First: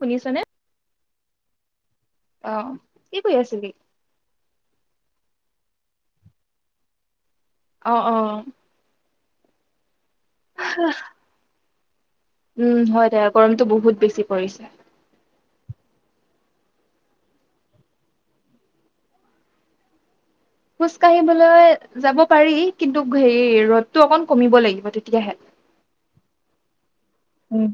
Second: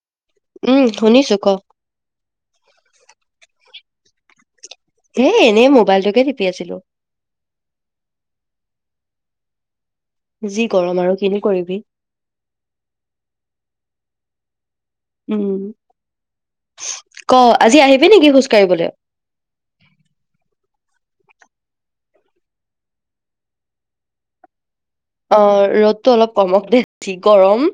শুনিছনে? উম শুনিছো ক অ কি কৰি আছিলি এ এনেই মোবাইলটোকে টিপি আছিলো অ অ যি গৰম আৰু কিনো কৰিবি উম হয় দে গৰমতটো বহুত বেছি পৰিছে উম ক আজি আহিবি নেকি খোজ কাঢ়িবলৈ খোজ কাঢ়িবলৈ যাব পাৰি কিন্তু হেৰি ৰ'দতটো অকন কমিব লাগিব তেতিয়াহে। অ ৰ'দটো অলপ কমক দেছি গৰম উম।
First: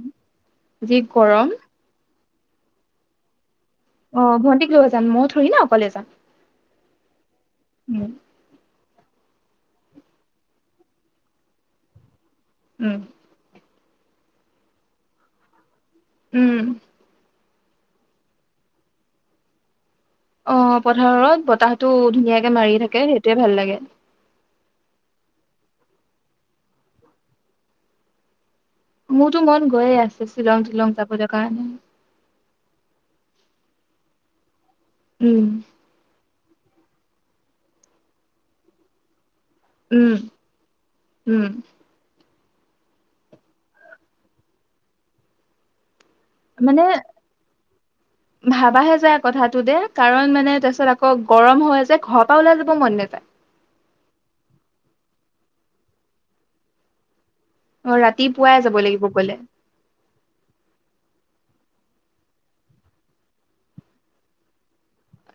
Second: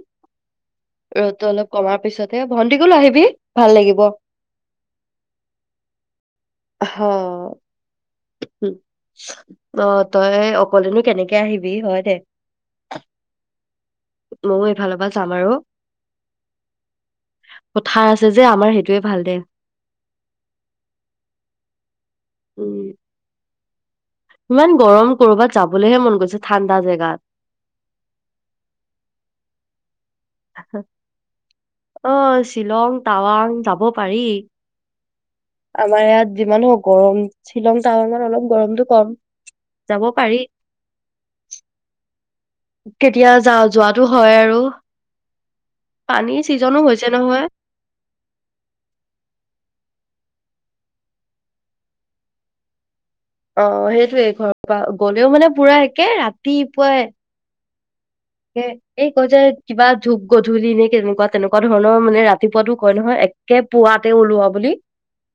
যি গৰম ৰ'দতটো অলপ কমাৰ পিছত এ ভণ্টি কোলো আহিবি ভাল লাগিব। অ ভন্টিক লৈ যাম মই থৰি ন অকলে যাম হা, উ অ তই অকলেনো কেনেকে আহিবি হয় দে উম ময়ো এইফালৰ পৰা চাম আৰু উম কথা আছে যে আমাৰ সেইটোৱে ভাল দে অ পথাৰত বতাহ টো ধুনীয়াকে মাৰি উম, থাকে সেইটোয়ে ভাল লাগে ইমান গৰম কৰ'বাত যাবলৈহে মন গৈছে ঠাণ্ডা জেগাত মোৰতো মন গৈয়ে আছে শ্বিলং তিলং যাবলৈ কাৰণে। অ শ্বিলং টাৱাংত হব পাৰি উম আমাৰ ইয়াত যিমানে হওঁক গৰম শ্বিলং টাৱাঙত অলপ গৰমতটো কম যাব উম পাৰি উম কেতিয়া যা যোৱাটো হয় আৰু পানীৰ ছিজনো মানে হৈছে নহয় ভাবাহে যায় কথাটো দে কাৰণ মানে তাৰপিছত আকৌ গৰম হৈ যে ঘৰৰ পৰা ওলাই যাব মন নেযায় অ সেইটোয়ে ঘৰৰ পৰা গলেও মানে পুৰা একে ৰাতিপুৱাই অ ৰাতিপুৱাই এ যাব লাগিব এই কৈ গ'লে যে কিবা ধূপ গধলি নে কেনেকুৱা তেনেকুৱা ধৰণৰ মানে ৰাতিপুৱাতো কয় নহয় একে পুৱাতে ওলোৱা বুলি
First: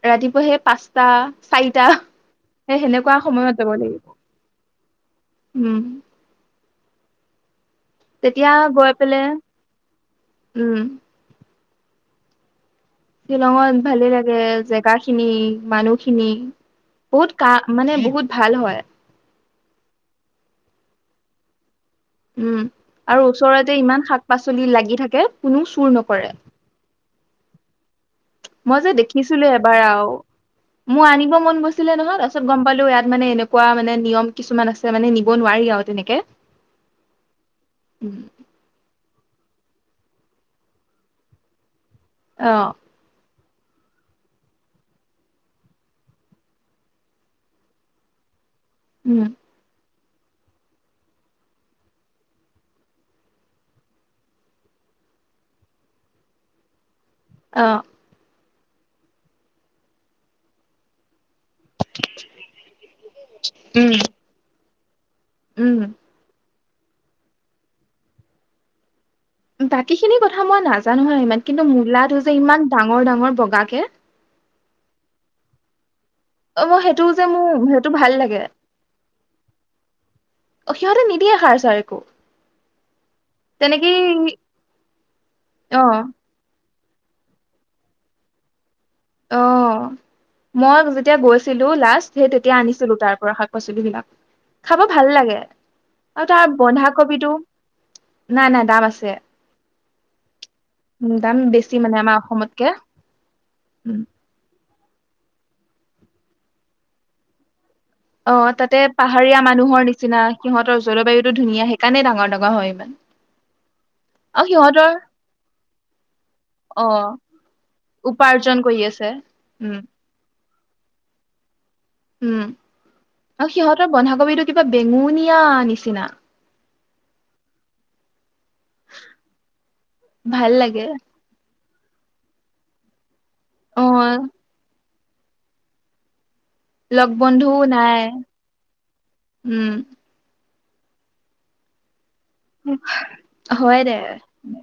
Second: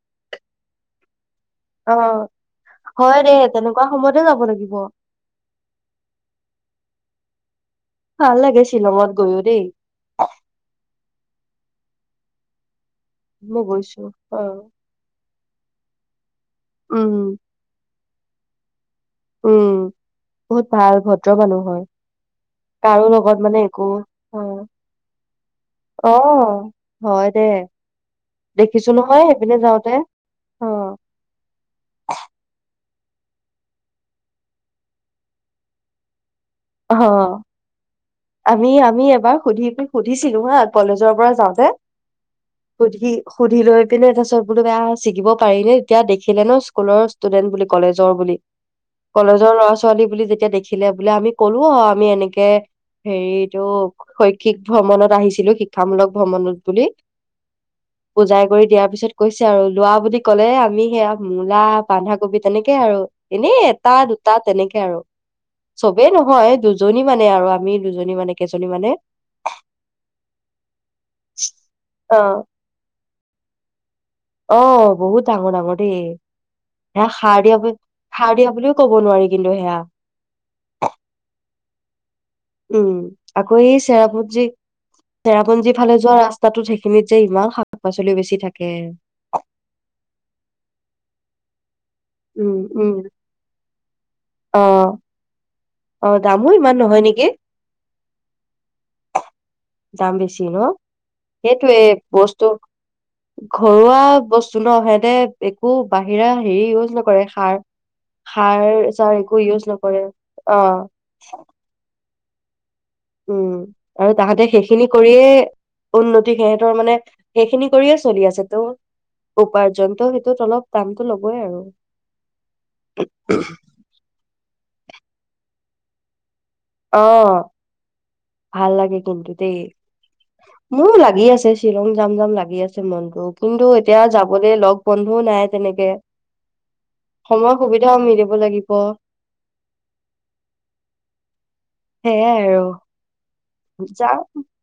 ৰাতিপুৱা সেই পাঁচটা চাৰিটা অ সেই সেনেকুৱা হয় দে সময়ত যাব তেনেকুৱা সময়তে যাব লাগিব উম ভাল তেতিয়া লাগে গৈ শ্বিলঙত পেলাই গৈও দেই উম মই শ্বিলঙত গৈছো ভালে লাগে অ জেগা খিনি মানুহখিনি উম বহুত কা মানে বহুত ভাল হয় উম বহুত ভাল ভদ্ৰ মানুহ হয় উম কাৰো আৰু লগত মানে ওচৰতে একো ইমান শাক অ পাচলি লাগি থাকে কোনো চুৰ অ', নকৰে হয় দে মই দেখিছো যে নহয় দেখিছিলো সেইপিনে এবাৰ যাওঁতে আৰু অ', মোৰ আনিব মন গৈছিলে নহয় তাৰপিছত গম পালো ইয়াত মানে এনেকুৱা মানে নিয়ম কিছুমান আছে মানে নিব নোৱাৰি আৰু তেনেকে অ আমি আমি বাৰ সুধিম সুধিছিলো হা কলেজৰ পৰা যাওঁতে অ সুধি সুধি লৈ পিনে টা চত বোলো বেয়া শিকিব পাৰিনে তেতিয়া দেখিলে ন স্কুলৰ ষ্টুডেণ্ট বুলি কলেজৰ বুলি উম কলেজৰ ল'ৰা ছোৱালী ছোৱালী বুলি যেতিয়া দেখিলে বোলে আমি কলো অ আমি এনেকে হেৰিটো শৈক্ষিক ভ্ৰমণত আহিছিলো শিক্ষামূলক ভ্ৰমণত বুলি অ পূজাই কৰি দিয়াৰ পিছত কৈছে আৰু লোৱা বুলি ক'লে আমি সেয়া মূলা বন্ধাকবি তেনেকে আৰু এনেই এটা দুটা তেনেকে স আৰু উম। চবেই নহয় দুজনী মানে আৰু আমি দুজনী মানে কেইজনী মানে বাকী খিনি কথা মই নাজানো হ ইমান কিন্তু অ মূলাটো যে ইমান ডাঙৰ ডাঙৰ বগাে অ বহুত আঙু ড অ মই সেইটো যে মোৰ সেইটো ভাল সাৰ লাগে দিয়া বুলিও ক'ব নোৱাৰি কিন্তু সেয়া সিহঁতে নিদিয়ে সাৰ। চ উম আকৌ এই চেৰাপুঞ্জী চেৰাপুঞ্জী অ ফালে যোৱা ৰাস্তাটো থ সখমিত যে ইমান শাক পাচলিও বেছি থাকে অ মই যেতিয়া গৈছিলো লাষ্ট স উম তেতিয়া উম আনিছিলো তাৰ পৰা শাক পাচলি বিলাক অ খাব ভাল লাগে অ আৰু তাৰ দামো ইমান নহয় নেকি বন্ধাকবিটো নাই নাই দাম আছে দাম বেছি ন উ দাম সেইটোয়ে বেছি মানে আমাৰ বস্তু অসমতকে ঘৰুৱা অ বস্তু। ন সিহঁতে একো বাহিৰা হেৰি ইউজ নকৰে সাৰ অ সাৰ তাতে পাহ। চাৰ একো পাহাৰীয়া ইউজ মানুহৰ নকৰে নিচিনা অ সিহতৰ জলবায়ুতটো ধুনীয়া সে মানে ডাঙৰ ডাঙৰ হয় ইমান। উম, আৰু তাহাঁতে সেইখিনি কৰিয়ে উন্নতি সিহতৰ অ মানে সেইখিনি কৰিয়ে চলি আছে উপাৰ্জন কৰি আছে ত' উম উপাৰ্জনত সেইটোত অলপ দামটো ল'বই আৰু। উম, আৰু সিহঁতৰ বন্ধাকবি কিবা বেঙুনি [unintelligible] ঙুনীয়া নিচনা। [unintelligible] অহ, ভাল লাগে কিন্তু দেই, ভাল লাগে মোৰো লাগি আছে। শ্বিলং যাম যাম লাগি আছে মন টো। কিন্তু অ এতিয়া যাবলৈ লগ বন্ধুও নাই তেনেকে। লগ সময় বন্ধুও সুবিধাও নাই মিলিব লাগিব। উম সেইয়াই হয় আৰু। দে যাওঁ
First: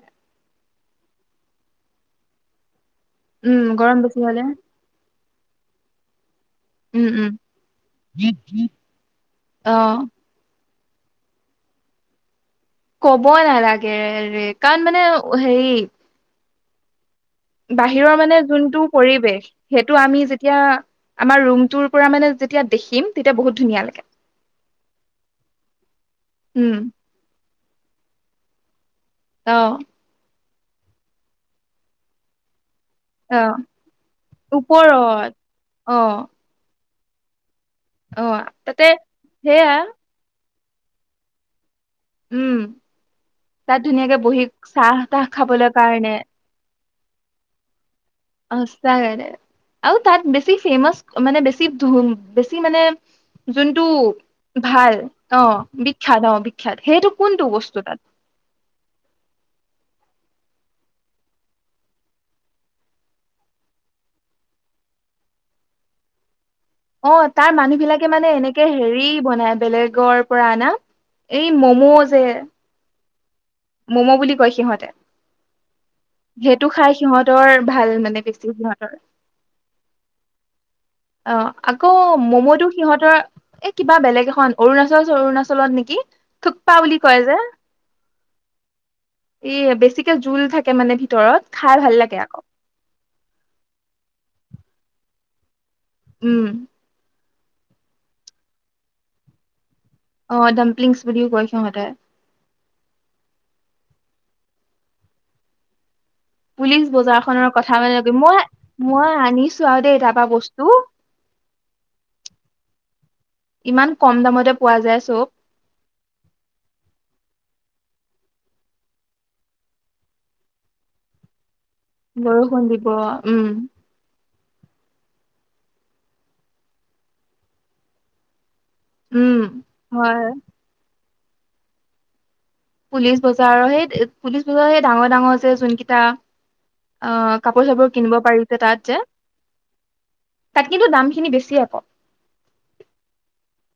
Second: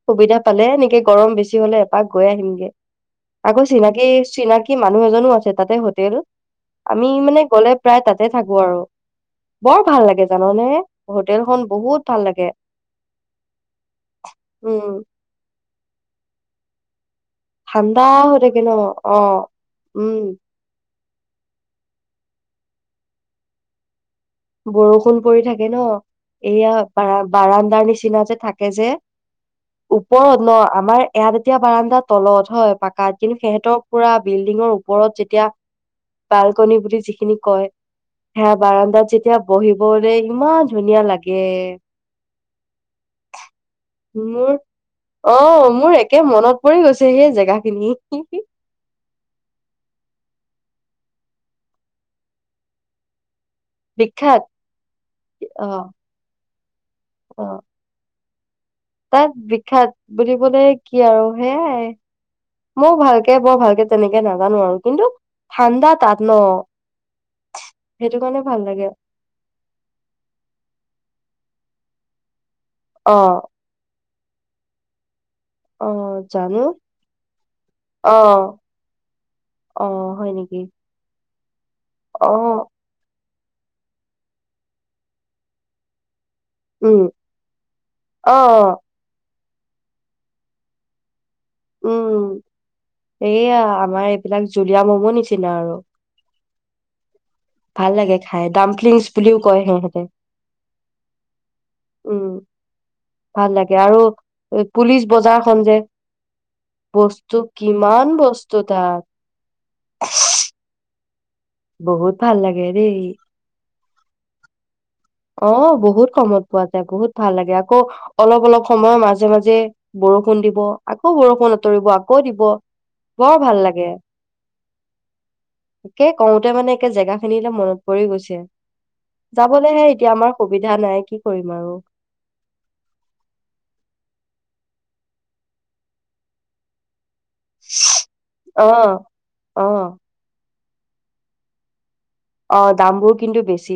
সুবিধা পালে নেক এই গৰম বেছি হ'লে এপাক গৈ আহিমগে। উম আকৌ গৰম চিনাকি, বেছি হলে চিনাকি মানুহ এজনো আছ তেপাতে হোটেল আমি, উম উম মানে গ'লে প্ৰায় তাতে থাকো আৰু, অ বৰ ভাল লাগে জাননে? হোটেলখন বহুত ভাল লাগে। ক'বই নালাগে ৰে, কাৰণ উম মানে হেৰি ঠাণ্ডা বাহিৰৰ হৈ মানে থাকে ন জোনটো অ পৰিৱেশ, সেইটো উম আমি যেতিয়া আমাৰ ৰুমটোৰ পৰা মানে যেতিয়া দেখিম। তেতিয়া বহুত ধুনীয়া লাগে। বৰষুণ পৰি থাকে ন' উম এইয়া বাৰাম বাৰান দাৰ নিচিনা যে, থাকে যে। অ ওপৰত ন'? আমাৰ ইয়াত এতিয়া বাৰাণ্ডা তলত হয়, পাক অ [unintelligible] সিহঁতৰ পুৰা বিল্ডিঙৰ ওপৰত যেতিয়া অ বালকনি বুলি যিখিনি কয় অ হা, তাতে বাৰাণ্ডা যে সেয়া বহিবলে [inaudible] ইমান ধুনীয়া লাগে। উম, তাত ধুনীয়াকে বহী মোৰ চাহ তাহ খাবলৈ কাৰণে। সেইয়ে জেগাখিনি। সঁচাকে দেই। আৰু তাত বেছি ফেমাচ, মানে বেছি ধু বেছি মানে যোনটো বিখ্যাত ভাল অ', বিখ্যাত অ', বি সেইটো কোনটো অ বস্তু তাত? তাত বিখ্যাত বুলিবলে কি আৰু সেয়াই। মই ভালকে বৰ ভালকে তেনেকে নাজানো আৰু কিন্তু ঠাণ্ডা তাত ন'। অ', তাৰ মানুহবিলাকে সেইটো মানে কাৰণে ভাল এনেকে লাগে হেৰি বনাই বেলেগৰ পৰা আনা। এই ম'ম' যে অ'। ম'ম' বুলি কয় সিহঁতে। অ জানো সেইটো খাই সিহঁতৰ ভাল অ মানে বেছি সিহঁতৰ। অ হয় নেকি অ', আকৌ অ ম'ম'টো সিহঁতৰ এ কিবা বেলেগ এখন অৰুণাচল অৰুণাচলত নেকি থুকপা বুলি উম কয় অঁ অঁ এ বেছিকে জোল থাকে মানে ভিতৰত খাই ভাল লাগে উম আকৌ সেয়ে আমাৰ এইবিলাক জুলিয়া ম'ম হব নিচিনা আৰু উম ভাল লাগে খাই ডাম্পলিংছ বুলিও কয় হে আহ ডাম্পলিংছ বুলিও কয় সিহঁতে উম ভাল লাগে আৰু পুলিচ বজাৰ খন যে পুলিচ বজাৰ বস্তু খনৰ কথা কিমান মানে মই বস্তু তাত মই আনিছো আৰু দেই তাৰ পৰা বস্তু বহুত ভাল লাগে দেই ইমান কম দামতে পোৱা যায় চব অঁ বহুত কমত পোৱা যায় বহুত ভাল লাগে আকৌ অলপ অলপ সময় মাজে মাজে বৰষুণ দিব আকৌ বৰষুণ তৰিব আকৌ দিব বৰষুণ বৰ উম ভাল লাগে একে কওঁতে মানে একে জেগা খিনিলে মনত পৰি গৈছে উম যাবলৈহে এতিয়া হয় আমাৰ সুবিধা নাই কি কৰিম আৰু পুলিচ বজাৰ আৰু সেই পুলিচ বজাৰ সেই ডাঙৰ ডাঙৰছে যোনকেইটা আহ কাপোৰ চাপোৰ কিনিব পাৰিছে অ তাত যে অ তাত কিন্তু দামখিনি বেছিয়ে আ কৌ অ দামবোৰ কিন্তু বেছি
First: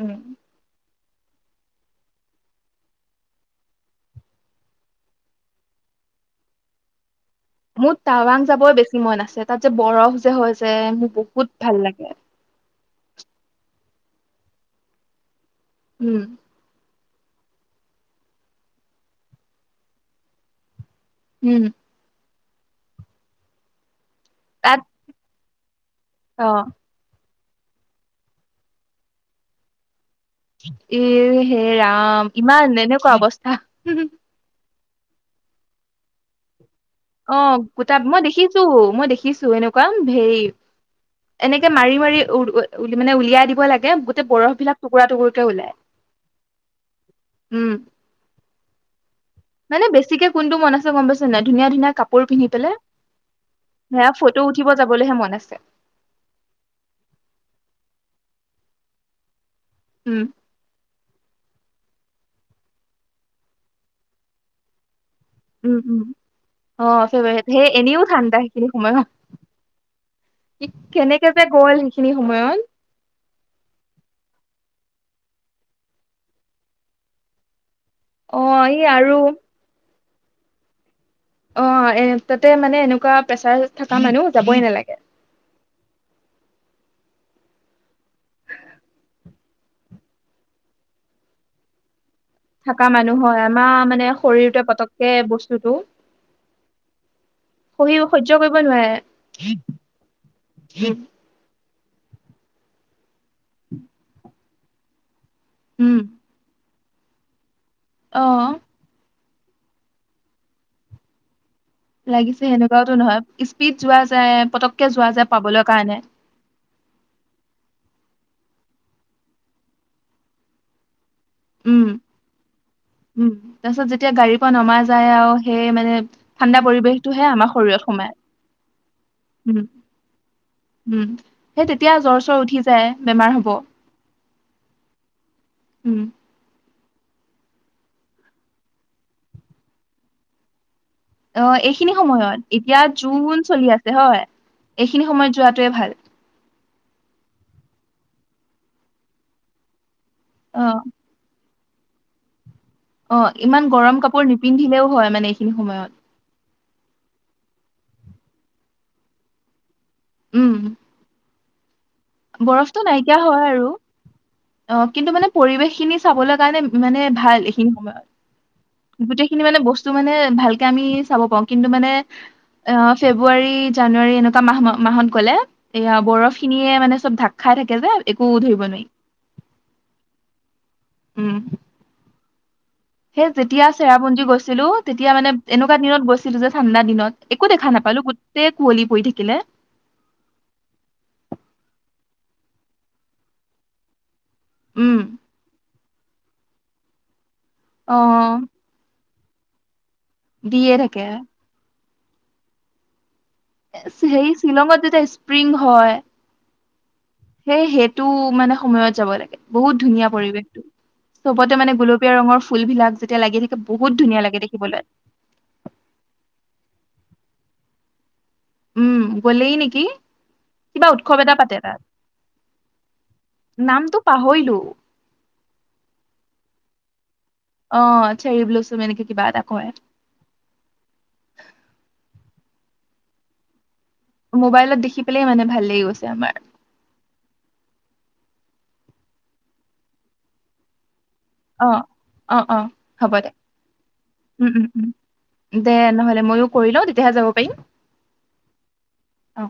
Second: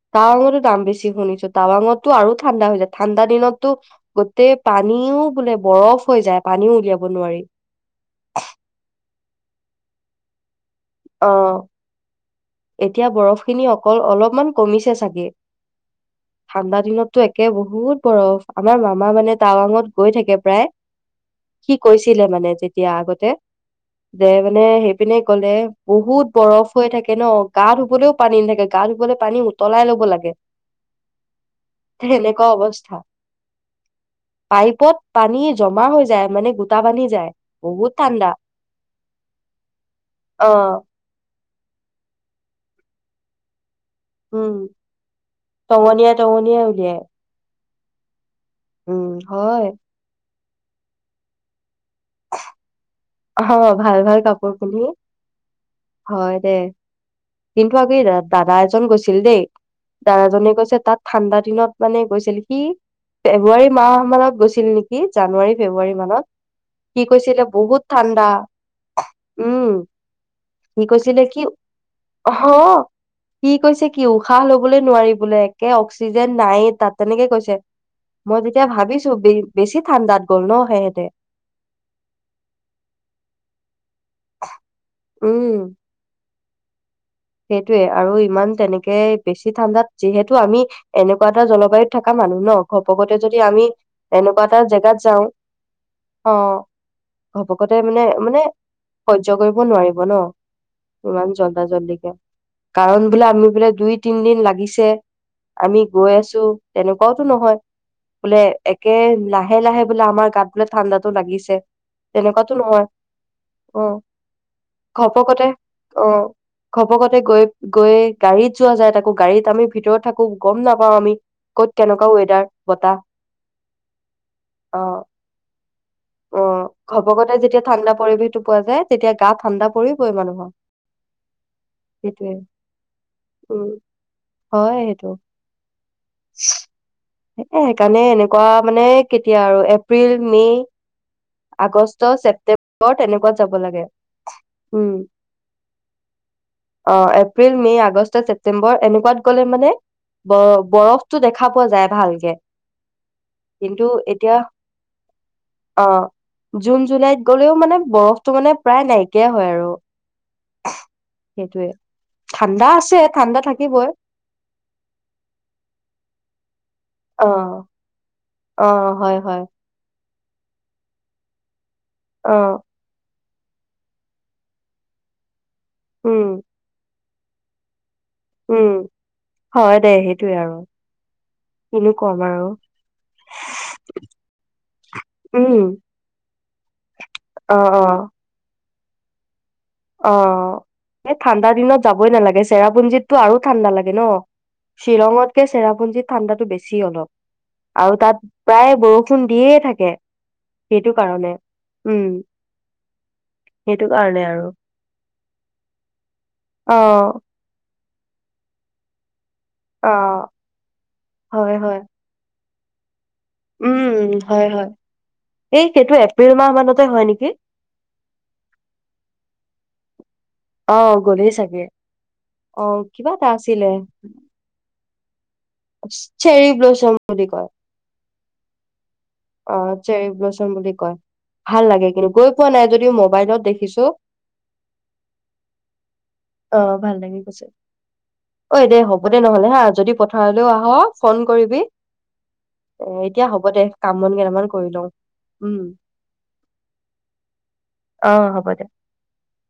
উম [unintelligible] দাম বেছি বেছি শুনিছো টাৱাঙটো আৰু ঠাণ্ডা হৈ যায় ঠাণ্ডা দিনতো গোটেই পানীও বোলে বৰফ হৈ যায় পানীও উলিয়াব নোৱাৰি মোৰ টাৱাং যাবই বেছি মন আছে তাত যে বৰফ যে হয় যে মোৰ অ বহুত ভাল লাগে এতিয়া বৰফ খিনি অকল অলপমান কমিছে চাগে। উম ঠাণ্ডা দিনত টো একে বহুত বৰফ, আমাৰ মামা মানে টাৱাঙত গৈ থাকে প্ৰায়। উম সি কৈছিলে মানে। তেতিয়া আগতে। দে মানে তাত সেইপিনে ক'লে। বহুত অ বৰফ হৈ থাকে ন? গা ধুবলৈও পানী নাথাকে, গা ধুবলৈ পানী উতলাই ল'ব লাগে। এ, হে ৰাম, সেনেকুৱা ইমান অৱস্থা এনেকুৱা অৱস্থা। পত পানী জমা হৈ যায়, মানে গোট অ', গোটা, মই দেখিছো, মই দেখিছো এনেকুৱা হেৰি অ'। এনেকে মাৰি মাৰি উ মানে উলিয়াই দিব লাগে। গোটেই বৰফ উম, বিলাক টুকুৰা টুকুৰকে ওলাই টঙলীয়াই-টঙলীয়াই উলিয়াই। উম। [inaudible] মানে বেছিকে কোনটো মন আছে গম পাইছে নে নাই, ধুনীয়া, ধুনীয়া কাপোৰ কিনি পেলে অ', ভাল ভাল কাপোৰ পিন্ধি, যাবলৈহে মন আছে হয় দে, কিন্তু আমি ৰাত দাদা এজন গৈছিল দেই। উম দাদাজনে কৈছে তাত ঠাণ্ডা দিনত মানে গৈছিল, সি ফেব্ৰুৱাৰী মাহ মানত গৈছিল নেকি? জানুৱাৰী, উম ফেব্ৰুৱাৰী উম মানত, অ সি কৈছিলে ফেভাৰেট সেই বহুত এনেও দা, ঠাণ্ডা সেইখিনি সময়ত উম সি কৈছিলে কেনেকে কি, যে গ'ল সেইখিনি সময়ত অ', সি কৈছে কি উশাহ ল'বলৈ নোৱাৰি বোলে, একে অক্সিজেন নাইয়েই তাত তেনেকে কৈছে। মই অ তেতিয়া এই ভাবিছো আৰু বে, বেছি ঠাণ্ডাত গ'ল ন, সেহঁতে অ', এ তাতে মানে এনেকুৱা প্ৰেছাৰ থকা মানুহ যাবই নালাগে। উম সেইটোয়ে আৰু ইমান তেনেকে বেছি ঠাণ্ডাত যিহেতু আমি এনেকুৱা এটা জলবায়ুত থাক থাকা মানুহ ন, থকা মানুহ ঘপকতে হয় যদি আমি আমাৰ মানে এনেকুৱা এটা শৰীৰটোৱে জেগাত পতককে যাও, বস্তুটো অ', ঘপকতে সহি মানে, সহ্য মানে কৰিব নোৱাৰে সহ্য কৰিব নোৱাৰিব ন, ইমান জ [unintelligible] কাৰণ বোলে আমি বোলে দুই-তিনদিন লাগিছে। আমি উম গৈ আছো। তেনেকুৱাওতো নহয় অ বোলে একে লাহে লাহে লাহে বোলে আমাৰ গাত বোলে ঠাণ্ডাটো লাগিছে লাগিছে সেনেকুৱাওটো নহয় স্পীড অ যোৱা যায় পতককে যোৱা যায় ঘপকতে পাবলে কাৰণে অ ঘপকতে গৈ গৈ গাড়ীত যোৱা যায় তাকো গাড়ীত আমি ভিতৰত থাকো গম নাপাও আমি কত উম কেনেকুৱা ৱেডাৰ বতাহ উম তাৰ পিছত যেতিয়া গাড়ীৰ পৰা নমা অ যায় আৰু সেই মানে অ ঠাণ্ডা পৰিৱেশটোহে ঘপকতে আমাৰ যেতিয়া শৰীৰত ঠাণ্ডা সোমায় পৰিৱেশটো পোৱা যায় তেতিয়া গা উম ঠাণ্ডা পৰিবই মানুহৰ উম সেই তেতিয়া জ্বৰ সেইটোয়ে চৰ উঠি যায় বেমাৰ হব উম হয় সেইটো উম এ সেইকাৰণে এনেকুৱা মানে কেতিয়া আৰু এপ্ৰিল মে অ এইখিনি আগষ্ট, সময়ত এতিয়া ছেপ্তেম্বৰ তেনেকুৱাত জুন যাব চলি লাগে। আছে হয় উম, এইখিনি সময়ত যোৱাটোৱে ভাল অ এপ্ৰিল মে' আগষ্ট ছেপ্তেম্বৰ এনেকুৱাত গ'লে মানে অ বৰফটো দেখা খা পোৱা যায় ভালকে অ ইমান কিন্তু গৰম কাপোৰ এতিয়া নিপিন্ধিলেও হয় মানে এইখিনি সময়ত অ' জুন জুলাইত গ'লেও মানে বৰফটো মানে প্ৰায় নাইকিয়াই হয় আৰু উম সেইটোৱে বৰফটো নাইকিয়া হয় আৰু অ কিন্তু মানে পৰিৱেশ খিনি চাবলৈ কাৰণে মানে ভাল অ' এইখিনি সময়ত অ হয় হয় গোটেইখিনি মানে বস্তু মানে ভালকে আমি চাব পাওঁ কিন্তু মানে অ ফেব্ৰুৱাৰী জানুৱাৰী এনেকোৱা [unintelligible] মাহ মাহত গলে এয়া উম, বৰফ খিনিয়ে মানে চব ধাক খাই থাকে যে একো ধৰিব উম নোৱাৰি হয় দে সেইটোয়ে আৰু কিনো কম বাৰু হেই যেতিয়া চেৰাপুঞ্জী গৈছিলো তেতিয়া মানে উম, এনেকুৱা দিনত গৈছিলো যে ঠাণ্ডা দিনত একো অ', দেখা নাপালো অ'। গোটেই কুঁৱলি পৰি থাকিলে অ এই ঠাণ্ডা দিনত যাবই নালাগে চেৰাপুঞ্জীতটো আৰু ঠাণ্ডা লাগে ন উম শ্বিলঙতকে চেৰাপুঞ্জিত ঠাণ্ডাটো বেছি অলপ আৰু অ তাত প্ৰায় বৌ খুন্দিয়ে থাকে দিয়ে সেইটো থাকে কাৰণে উম সেইটো কাৰণে সেই আৰু শিলংত যে স্প্ৰিং হয় অ সেই সেইটো মানে সময়ত যাব লাগে বহুত ধুনীয়া অ', পৰিবেশটো চবতে হয়, মানে হয়। গোলপীয়া ৰঙৰ ফুল বিলাক যেতিয়া লাগি থাকে বহুত উম ধুনীয়া লাগে হয় হয় দেখিবলৈ এই সেইটো এপ্ৰিল মাহ মানতে হয় নেকি? [unintelligible] উম গলেই নেকি কিবা অ', উৎসৱ গ'লেই এটা পাতে চাগে। তাত অ', কিবা এটা নামটো পাহৰিলো চেৰি ব্লচম বুলি কয়। অ চেৰি ব্লোজম এনেকে কিবা এটা অ কয় চেৰি ব্লচুম বুলি কয় ভাল লাগে কিন্তু গৈ পোৱা নাই যদিও মোবাইলত দেখিছো মোবাইলত দেখি পেলাই মানে ভাল লাগি গৈছে আমাৰ অ ভাল লাগি গৈছে ঐ দে হ'ব দে নহলে হা যদি পথাৰলৈও আহ ফোন কৰিবি অ অ অ এ হ'ব এতিয়া দে কাম বন কেইটামান কৰি লওঁ উম দে নহ'লে ময়ো কৰি লওঁ তেতিয়াহে যাব পাৰিম অ' হ'ব দে। অ